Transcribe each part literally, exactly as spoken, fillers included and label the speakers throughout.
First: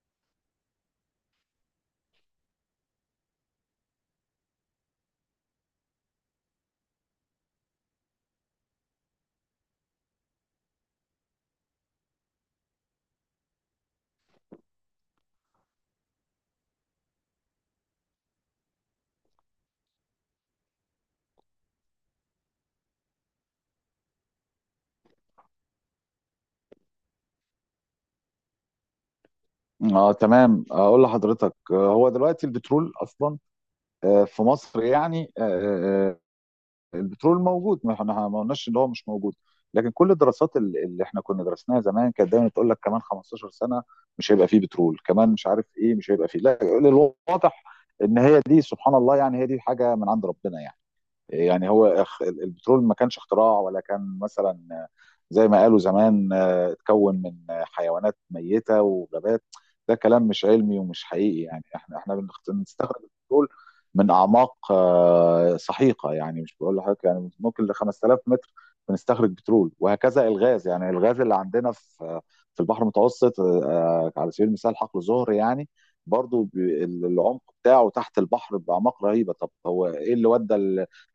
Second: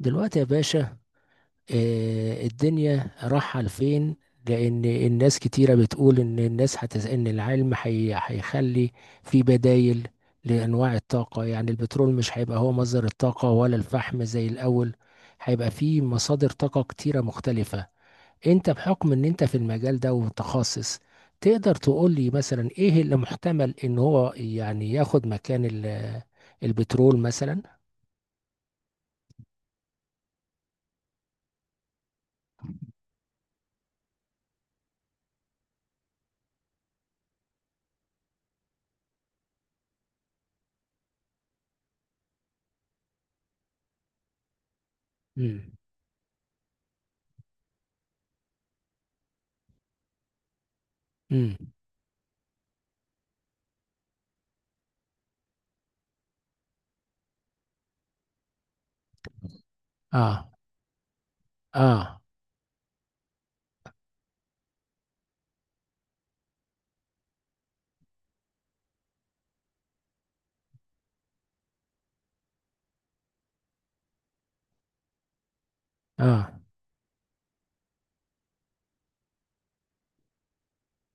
Speaker 1: دلوقتي يا باشا. آه، الدنيا رايحة لفين؟ لأن الناس كتيرة بتقول إن الناس هتز... إن العلم هي... هيخلي في بدايل لأنواع الطاقة، يعني البترول مش هيبقى هو مصدر الطاقة ولا الفحم زي الأول، هيبقى في مصادر طاقة كتيرة مختلفة. أنت بحكم إن أنت في المجال ده ومتخصص، تقدر تقول لي مثلا إيه اللي محتمل إن هو يعني ياخد مكان ال... البترول مثلا؟
Speaker 2: اه تمام، اقول لحضرتك، آه، هو دلوقتي البترول اصلا آه، في مصر يعني آه، آه، آه، البترول موجود، ما احنا ما قلناش ان هو مش موجود. لكن كل الدراسات ال- اللي احنا كنا درسناها زمان كانت دايما تقول لك كمان خمسة عشر سنه مش هيبقى فيه بترول، كمان مش عارف
Speaker 1: امم.
Speaker 2: ايه مش هيبقى فيه، لا الواضح ان هي دي، سبحان الله، يعني هي دي حاجه من عند ربنا يعني.
Speaker 1: امم.
Speaker 2: يعني هو اخ- ال- البترول ما كانش اختراع، ولا كان مثلا آه، زي ما قالوا زمان، آه، اتكون من آه، حيوانات ميتة وغابات. ده كلام مش
Speaker 1: اه.
Speaker 2: علمي ومش حقيقي. يعني احنا احنا
Speaker 1: اه.
Speaker 2: بنخت- بنستخرج البترول من اعماق آه، سحيقة، يعني مش بقول لحضرتك، يعني ممكن ل خمسة آلاف متر بنستخرج بترول، وهكذا الغاز. يعني الغاز اللي عندنا في في البحر المتوسط، آه، على سبيل المثال حقل زهر. يعني برضو
Speaker 1: اه.
Speaker 2: ب- العمق بتاعه تحت البحر بأعماق رهيبة. طب هو ايه اللي ودى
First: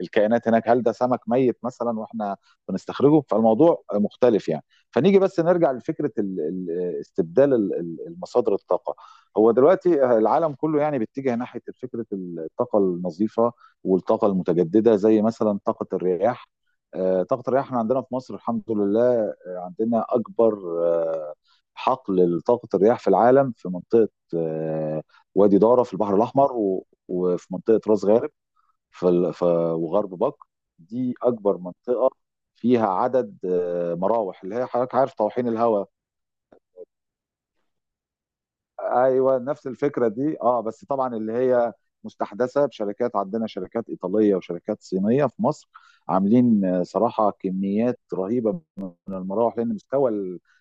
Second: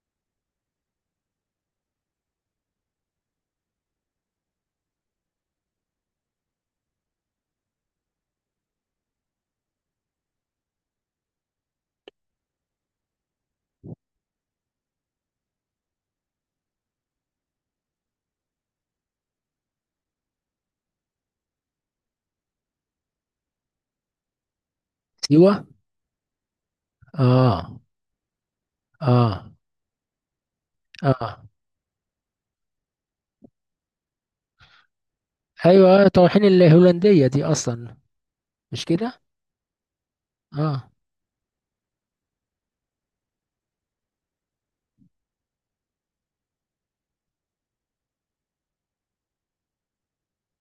Speaker 2: الكائنات هناك؟ هل ده سمك ميت مثلا واحنا بنستخرجه؟ فالموضوع مختلف يعني. فنيجي بس نرجع لفكره ال- ال- استبدال ال- المصادر الطاقه. هو دلوقتي العالم كله يعني بيتجه ناحيه فكره الطاقه النظيفه والطاقه المتجدده، زي مثلا طاقه الرياح. آه، طاقه الرياح، احنا عندنا في مصر الحمد لله، آه، عندنا اكبر آه، حقل لطاقه الرياح في العالم، في منطقه آه، وادي
Speaker 1: سيوة.
Speaker 2: داره في البحر الاحمر، و- وفي
Speaker 1: اه.
Speaker 2: منطقه راس غارب، في ال-
Speaker 1: اه.
Speaker 2: في وغرب بكر. دي
Speaker 1: اه.
Speaker 2: اكبر منطقه فيها عدد آه، مراوح، اللي هي حضرتك عارف طواحين الهواء.
Speaker 1: ايوه، طواحين الهولندية دي اصلا، مش كده؟
Speaker 2: ايوه، نفس الفكره دي، اه بس
Speaker 1: اه.
Speaker 2: طبعا اللي هي مستحدثه بشركات. عندنا شركات ايطاليه وشركات صينيه في مصر عاملين، آه، صراحه، كميات رهيبه من المراوح، لان مستوى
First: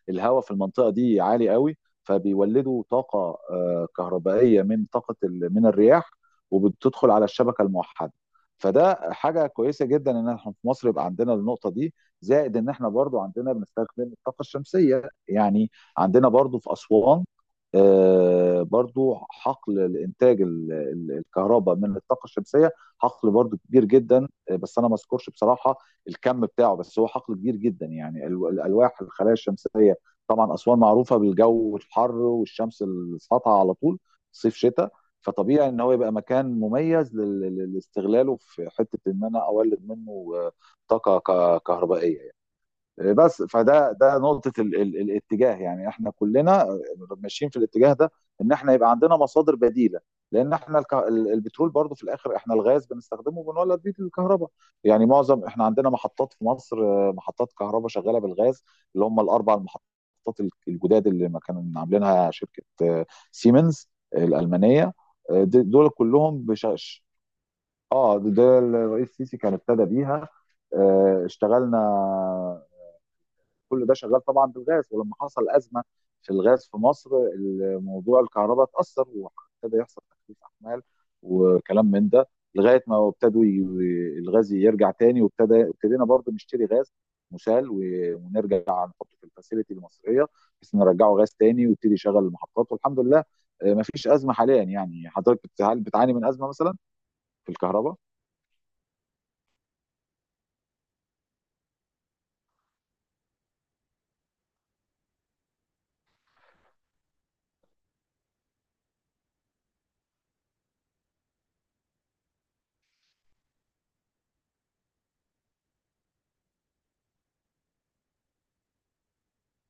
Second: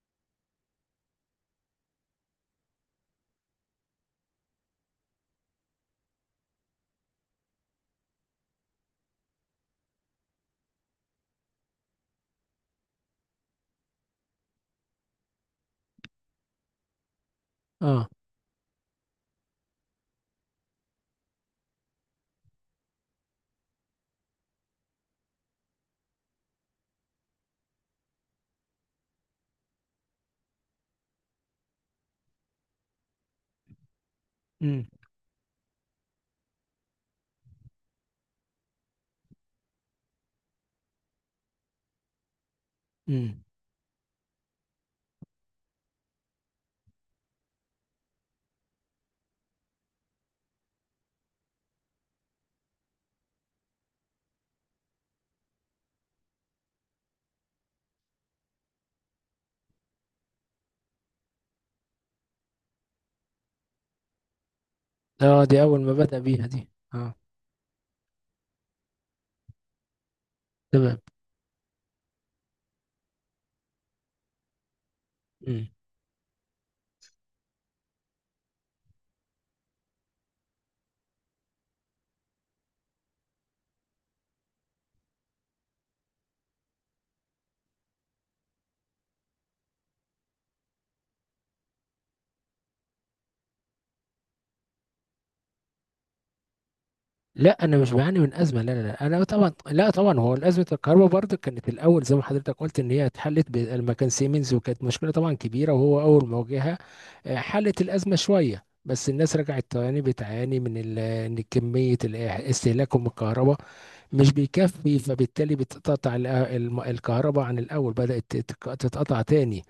Speaker 2: الهواء في المنطقه دي عالي قوي، فبيولدوا طاقه آه، كهربائيه من طاقه من الرياح، وبتدخل على الشبكه الموحده. فده حاجه كويسه جدا ان احنا في مصر يبقى عندنا النقطه دي، زائد ان احنا برضو عندنا بنستخدم الطاقه الشمسيه. يعني عندنا برضو في اسوان،
Speaker 1: اه.
Speaker 2: آه، برضو حقل الانتاج ال- ال- الكهرباء من الطاقه الشمسيه. حقل برضو كبير جدا، آه، بس انا ما اذكرش بصراحه الكم بتاعه، بس هو حقل كبير جدا. يعني ال- الالواح الخلايا الشمسيه، طبعا اسوان معروفه بالجو الحر والشمس الساطعه على طول، صيف
Speaker 1: امم.
Speaker 2: شتاء، فطبيعي ان هو يبقى مكان مميز لل- لل- لاستغلاله في حته ان انا اولد منه آه، طاقه ك- كهربائيه. آه،
Speaker 1: امم.
Speaker 2: بس فده ده نقطة ال ال الاتجاه، يعني احنا كلنا ماشيين في الاتجاه ده، ان احنا يبقى عندنا مصادر بديلة، لان احنا الك... البترول برضو في الاخر احنا الغاز بنستخدمه وبنولد بيه الكهرباء. يعني معظم، احنا عندنا محطات في مصر، آه، محطات كهرباء شغالة بالغاز، اللي هم الاربع المحطات الجداد اللي ما كانوا عاملينها شركة سيمنز الألمانية.
Speaker 1: اه، دي اول
Speaker 2: دول
Speaker 1: ما بدأ
Speaker 2: كلهم
Speaker 1: بيها دي.
Speaker 2: بشاش.
Speaker 1: اه.
Speaker 2: اه، ده الرئيس السيسي كان ابتدى بيها.
Speaker 1: تمام.
Speaker 2: آه، اشتغلنا، كل ده شغال طبعا بالغاز. ولما حصل
Speaker 1: امم.
Speaker 2: ازمه في الغاز في مصر، موضوع الكهرباء اتاثر وابتدى يحصل تخفيف احمال وكلام من ده، لغايه ما ابتدوا ي... الغاز يرجع تاني، وابتدى ابتدينا برضه نشتري غاز مسال، و... ونرجع نحطه في الفاسيلتي المصريه بحيث نرجعه غاز تاني ويبتدي يشغل المحطات. والحمد لله ما فيش ازمه حاليا. يعني حضرتك بتعاني, بتعاني من ازمه مثلا في
Speaker 1: لا، انا مش
Speaker 2: الكهرباء؟
Speaker 1: بعاني من ازمه، لا لا لا، انا طبعا، لا طبعا، هو ازمه الكهرباء برضه كانت الاول زي ما حضرتك قلت ان هي اتحلت لما كان سيمنز، وكانت مشكله طبعا كبيره وهو اول ما واجهها. آه، حلت الازمه شويه، بس الناس رجعت تاني بتعاني من ال- ان كميه ال- استهلاكهم الكهرباء مش بيكفي، فبالتالي بتتقطع ال- الم- الكهرباء، عن الأول بدأت تتك- تتقطع تاني.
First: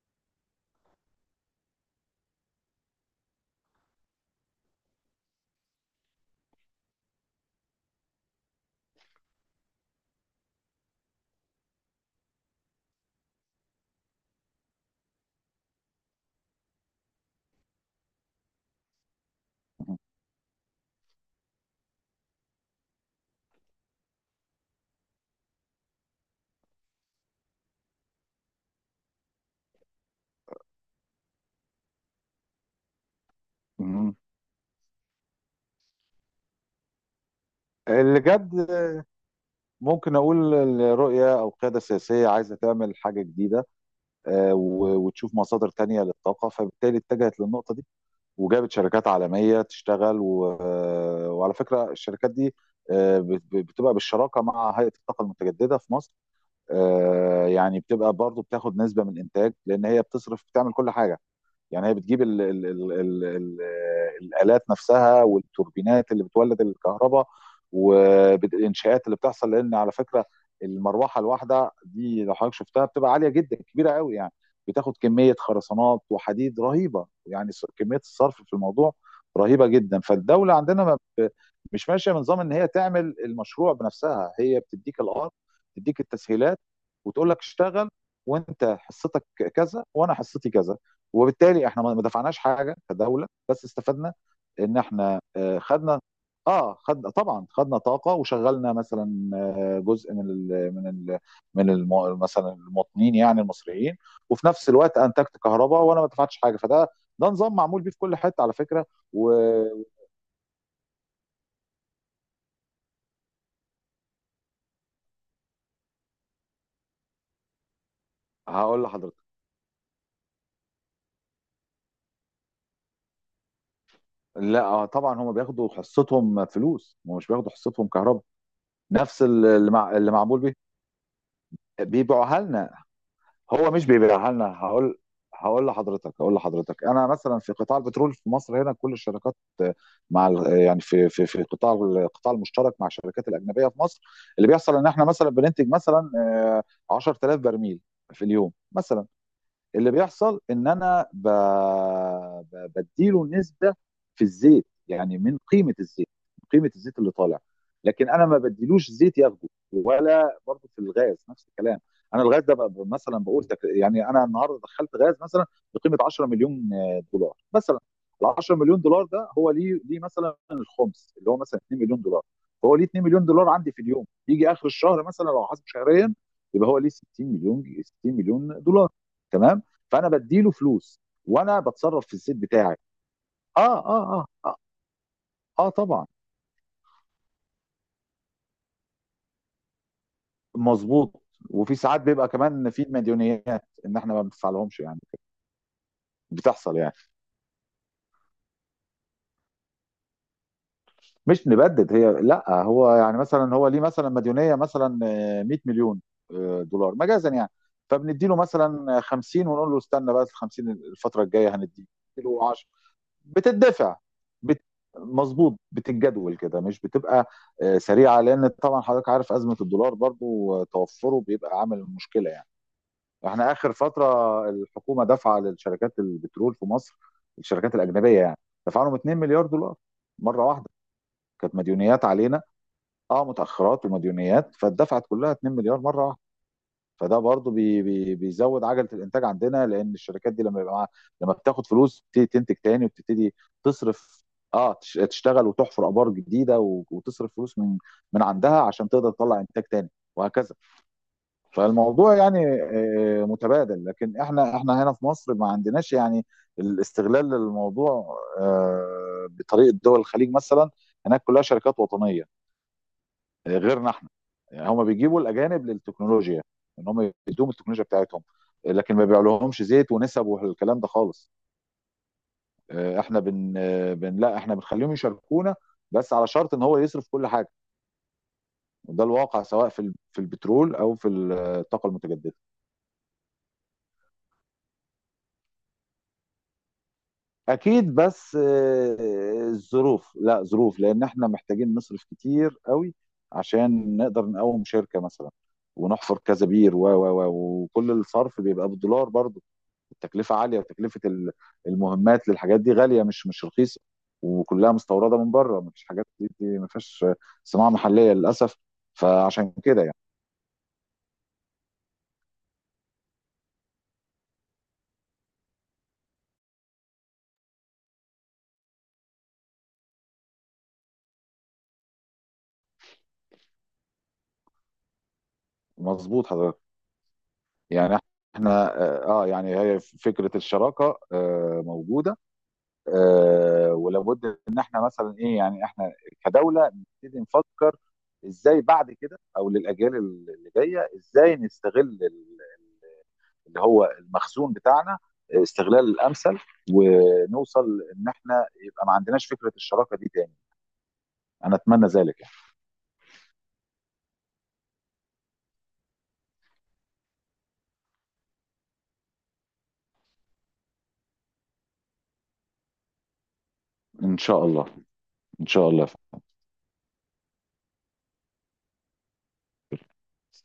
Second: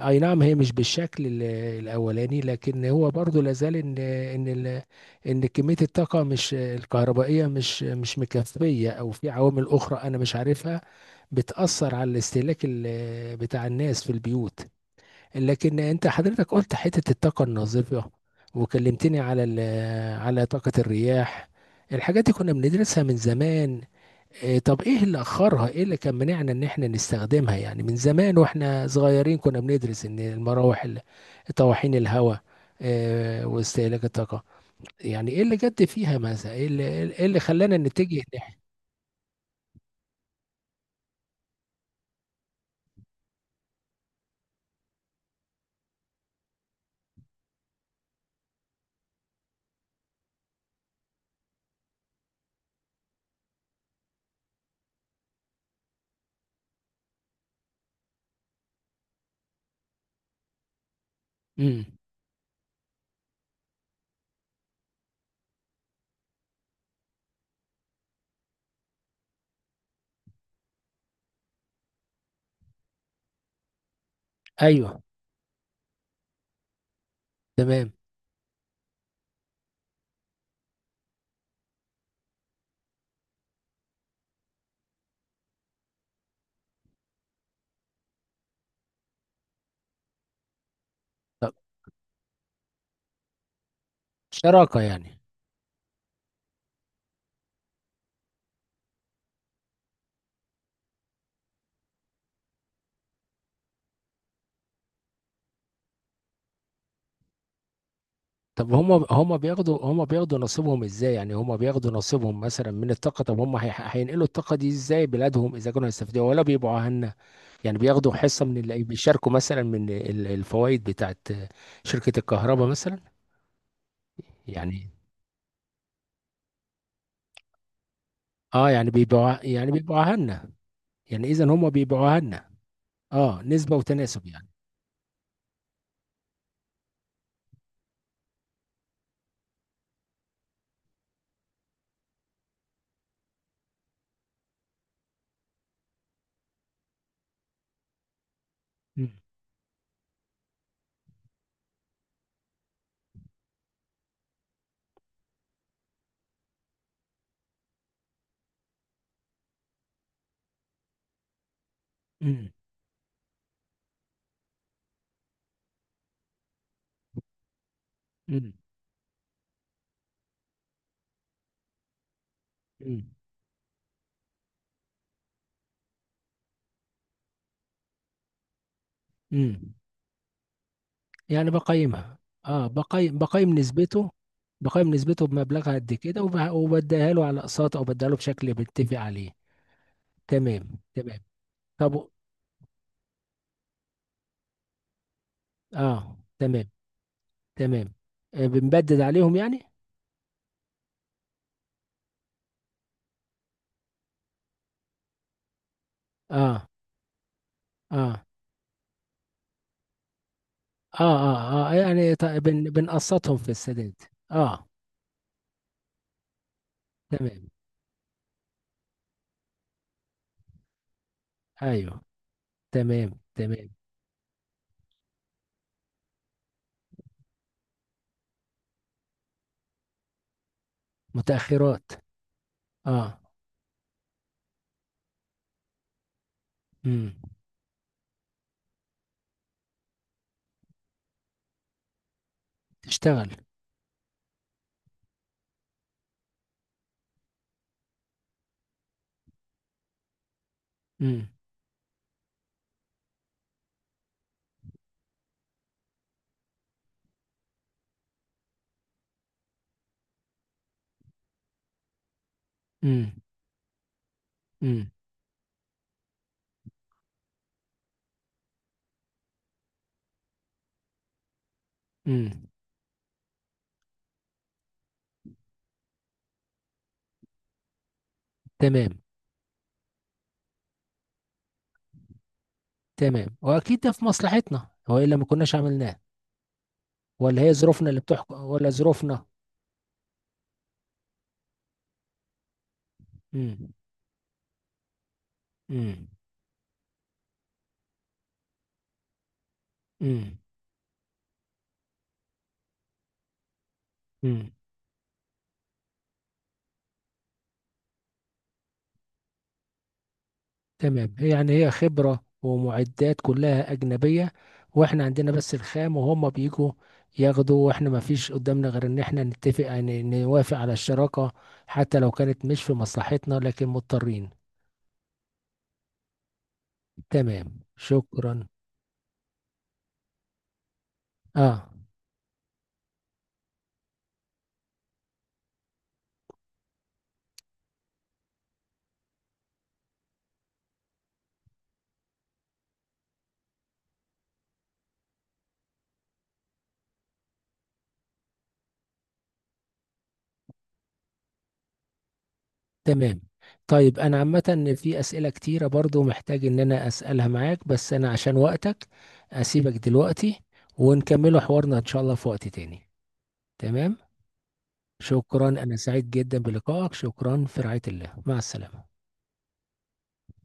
Speaker 1: أي نعم، هي مش بالشكل ال- الأولاني، لكن هو برضو لازال إن إن ال- إن كمية الطاقة مش الكهربائية مش مش مكفية، أو في عوامل أخرى أنا مش عارفها بتأثر على الاستهلاك ال- بتاع الناس في البيوت. لكن أنت حضرتك قلت حتة الطاقة النظيفة، وكلمتني على ال- على طاقة الرياح. الحاجات دي كنا بندرسها من زمان. إيه طب ايه اللي اخرها، ايه اللي كان منعنا ان احنا نستخدمها؟ يعني من زمان واحنا صغيرين كنا بندرس ان المراوح ال- طواحين الهواء. إيه واستهلاك
Speaker 2: مم.
Speaker 1: الطاقة. يعني ايه اللي جد فيها، مثلا ايه اللي ايه اللي خلانا
Speaker 2: اللي
Speaker 1: نتجه
Speaker 2: جد
Speaker 1: ناحية.
Speaker 2: ممكن اقول الرؤيه، او قياده سياسيه عايزه تعمل حاجه جديده وتشوف مصادر تانية للطاقة، فبالتالي اتجهت للنقطة دي وجابت شركات عالمية تشتغل. و... وعلى فكرة الشركات دي بتبقى بالشراكة مع هيئة الطاقة المتجددة في مصر. آه، يعني بتبقى برضو بتاخد نسبة من الإنتاج، لأن هي بتصرف بتعمل كل حاجة.
Speaker 1: امم.
Speaker 2: يعني هي بتجيب ال ال ال ال ال الآلات نفسها والتوربينات اللي بتولد الكهرباء والإنشاءات اللي بتحصل. لأن على فكرة، المروحة الواحدة دي لو حضرتك شفتها بتبقى عالية جدا، كبيرة قوي يعني، بتاخد
Speaker 1: ايوه.
Speaker 2: كمية خرسانات وحديد رهيبة يعني.
Speaker 1: تمام.
Speaker 2: كمية الصرف في الموضوع رهيبة جدا. فالدولة عندنا ما ب- مش ماشية بنظام إن هي تعمل المشروع بنفسها. هي بتديك الأرض، تديك التسهيلات وتقول لك اشتغل، وانت حصتك كذا وانا حصتي كذا.
Speaker 1: طب
Speaker 2: وبالتالي احنا ما دفعناش حاجه كدوله، بس استفدنا ان
Speaker 1: شراكة يعني.
Speaker 2: احنا آه، خدنا اه خدنا. طبعا خدنا طاقه، وشغلنا مثلا آه، جزء من ال من ال من ال مثلا المواطنين، يعني المصريين. وفي نفس الوقت انتجت كهرباء وانا ما دفعتش حاجه. فده ده نظام معمول بيه في كل حته على
Speaker 1: طب
Speaker 2: فكره.
Speaker 1: هم هم بياخدوا،
Speaker 2: وهقول
Speaker 1: هم بياخدوا نصيبهم ازاي؟ يعني هم بياخدوا نصيبهم مثلا من الطاقة. طب هم، هي- هينقلوا الطاقة دي ازاي بلادهم، اذا كانوا هيستفيدوا ولا بيبقوا، يعني بياخدوا حصة من اللي
Speaker 2: لحضرتك،
Speaker 1: بيشاركوا مثلا من الفوائد بتاعت شركة الكهرباء مثلا؟
Speaker 2: لا آه،
Speaker 1: يعني
Speaker 2: طبعا هم بياخدوا حصتهم فلوس، ومش بياخدوا حصتهم كهرباء.
Speaker 1: اه، يعني
Speaker 2: نفس
Speaker 1: بيبيعوا
Speaker 2: اللي,
Speaker 1: يعني
Speaker 2: مع... اللي
Speaker 1: بيبيعوها
Speaker 2: معمول
Speaker 1: لنا؟
Speaker 2: بيه.
Speaker 1: يعني اذا هم بيبيعوها
Speaker 2: بيبيعوها
Speaker 1: لنا،
Speaker 2: لنا.
Speaker 1: اه،
Speaker 2: هو
Speaker 1: نسبة
Speaker 2: مش
Speaker 1: وتناسب
Speaker 2: بيبيعها لنا.
Speaker 1: يعني.
Speaker 2: هقول هقول لحضرتك هقول لحضرتك، انا مثلا في قطاع البترول في مصر هنا، كل الشركات آه، مع ال- آه، يعني في في في قطاع القطاع المشترك مع الشركات الاجنبيه في مصر. اللي بيحصل ان احنا مثلا بننتج مثلا آه، عشرة آلاف برميل في اليوم مثلا.
Speaker 1: مم.
Speaker 2: اللي بيحصل ان انا ب... ب... بديله نسبه في الزيت، يعني من قيمه الزيت، من قيمه الزيت اللي طالع. لكن انا ما بديلوش زيت ياخده. ولا برضه في الغاز نفس الكلام. انا الغاز
Speaker 1: مم.
Speaker 2: ده بقى مثلا، بقول تك... يعني انا النهارده دخلت غاز مثلا بقيمه عشرة مليون دولار مثلا. ال
Speaker 1: مم.
Speaker 2: عشرة مليون دولار ده، هو ليه، ليه مثلا الخمس اللي هو مثلا اثنين مليون دولار. فهو ليه اثنين
Speaker 1: مم.
Speaker 2: مليون دولار عندي في اليوم، يجي اخر الشهر مثلا لو حاسب شهريا يبقى هو ليه ستين مليون، ستين مليون دولار، تمام.
Speaker 1: مم.
Speaker 2: فانا بديله فلوس
Speaker 1: يعني
Speaker 2: وانا بتصرف في
Speaker 1: بقيمها،
Speaker 2: الزيت
Speaker 1: اه،
Speaker 2: بتاعي.
Speaker 1: بقيم بقيم
Speaker 2: اه
Speaker 1: نسبته
Speaker 2: اه اه اه،
Speaker 1: بقيم نسبته
Speaker 2: آه
Speaker 1: بمبلغها قد
Speaker 2: طبعا
Speaker 1: كده، وب- وبديها له على اقساط، او بديها له بشكل بنتفق عليه. تمام تمام.
Speaker 2: مظبوط. وفي
Speaker 1: طب
Speaker 2: ساعات
Speaker 1: و-
Speaker 2: بيبقى كمان في مديونيات ان احنا ما بندفعلهمش يعني،
Speaker 1: اه تمام
Speaker 2: بتحصل يعني.
Speaker 1: تمام. آه، بنبدد عليهم يعني.
Speaker 2: مش نبدد هي، لا هو يعني مثلا، هو ليه مثلا مديونيه مثلا مية مليون آه،
Speaker 1: اه
Speaker 2: دولار مجازا يعني.
Speaker 1: اه
Speaker 2: فبندي له مثلا خمسين، ونقول له استنى بقى، ال خمسين
Speaker 1: اه
Speaker 2: الفتره الجايه
Speaker 1: اه
Speaker 2: هنديك
Speaker 1: اه، يعني ط-
Speaker 2: له
Speaker 1: بن
Speaker 2: عشرة.
Speaker 1: بنقسطهم في السداد.
Speaker 2: بتدفع بت...
Speaker 1: اه
Speaker 2: مظبوط، بتتجدول كده، مش بتبقى
Speaker 1: تمام.
Speaker 2: آه، سريعه، لان طبعا حضرتك عارف ازمه الدولار برضو، آه، توفره بيبقى عامل
Speaker 1: ايوه
Speaker 2: مشكله يعني.
Speaker 1: تمام
Speaker 2: احنا
Speaker 1: تمام.
Speaker 2: اخر فتره الحكومه دفع للشركات البترول في مصر، الشركات الاجنبيه يعني، دفع لهم اتنين مليار دولار مره واحده. كانت
Speaker 1: متأخرات.
Speaker 2: مديونيات علينا.
Speaker 1: اه.
Speaker 2: اه، متاخرات ومديونيات فاتدفعت كلها اثنين مليار مره واحده.
Speaker 1: امم.
Speaker 2: فده برضو بي بي بيزود عجله الانتاج عندنا، لان الشركات دي لما يبقى معاها، لما بتاخد فلوس بتبتدي تنتج تاني،
Speaker 1: تشتغل.
Speaker 2: وبتبتدي تصرف، اه تش- تشتغل وتحفر ابار جديده، و- وتصرف فلوس من من عندها عشان تقدر تطلع انتاج تاني وهكذا.
Speaker 1: امم.
Speaker 2: فالموضوع يعني آه، متبادل، لكن احنا، احنا هنا في مصر، ما عندناش يعني الاستغلال للموضوع آه، بطريقه دول الخليج مثلا. هناك كلها شركات وطنيه
Speaker 1: امم.
Speaker 2: غيرنا احنا. يعني هم
Speaker 1: امم.
Speaker 2: بيجيبوا الاجانب للتكنولوجيا، ان هم يدوم التكنولوجيا بتاعتهم، لكن ما بيعلوهمش زيت ونسب والكلام ده خالص.
Speaker 1: امم.
Speaker 2: آه، احنا بن, آه، بن لا احنا بنخليهم يشاركونا، بس على شرط ان هو يصرف كل حاجه.
Speaker 1: تمام
Speaker 2: وده الواقع، سواء في في البترول او في الطاقه المتجدده.
Speaker 1: تمام، واكيد ده في مصلحتنا، والا ما كناش عملناه. ولا هي ظروفنا
Speaker 2: اكيد،
Speaker 1: اللي بتحكم،
Speaker 2: بس
Speaker 1: ولا ظروفنا.
Speaker 2: آه، الظروف، لا ظروف، لان احنا محتاجين نصرف كتير قوي
Speaker 1: امم.
Speaker 2: عشان نقدر نقوم شركه مثلا،
Speaker 1: امم.
Speaker 2: ونحفر كذا بير و و و وكل الصرف بيبقى بالدولار برضو. التكلفه عاليه، وتكلفه ال- المهمات للحاجات دي غاليه، مش مش رخيصه،
Speaker 1: امم.
Speaker 2: وكلها مستورده من بره. مفيش حاجات دي دي- مفيش صناعه محليه للاسف. فعشان كده يعني.
Speaker 1: تمام، هي يعني هي خبرة ومعدات كلها أجنبية، وإحنا عندنا بس الخام، وهم بيجوا ياخدوا، وإحنا ما فيش قدامنا غير إن إحنا نتفق، يعني نوافق على الشراكة حتى لو كانت مش في مصلحتنا، لكن مضطرين.
Speaker 2: مظبوط حضرتك.
Speaker 1: تمام
Speaker 2: يعني
Speaker 1: شكرا.
Speaker 2: احنا اه آه، يعني هي فكره الشراكه آه
Speaker 1: آه
Speaker 2: موجوده، آه ولابد ان احنا مثلا ايه، يعني احنا كدوله نبتدي نفكر ازاي بعد كده، او للاجيال اللي جايه، ازاي نستغل ال- اللي هو المخزون بتاعنا آه، استغلال الامثل، ونوصل ان احنا يبقى ما عندناش فكره الشراكه دي تاني. انا اتمنى ذلك يعني.
Speaker 1: تمام. طيب، أنا عامة في أسئلة كتيرة برضو محتاج إن أنا أسألها معاك، بس أنا عشان وقتك أسيبك دلوقتي، ونكمله حوارنا إن شاء الله في وقت تاني. تمام.
Speaker 2: ان شاء الله. ان
Speaker 1: شكرا،
Speaker 2: شاء
Speaker 1: أنا
Speaker 2: الله.
Speaker 1: سعيد جدا بلقائك. شكرا، في رعاية الله، مع السلامة.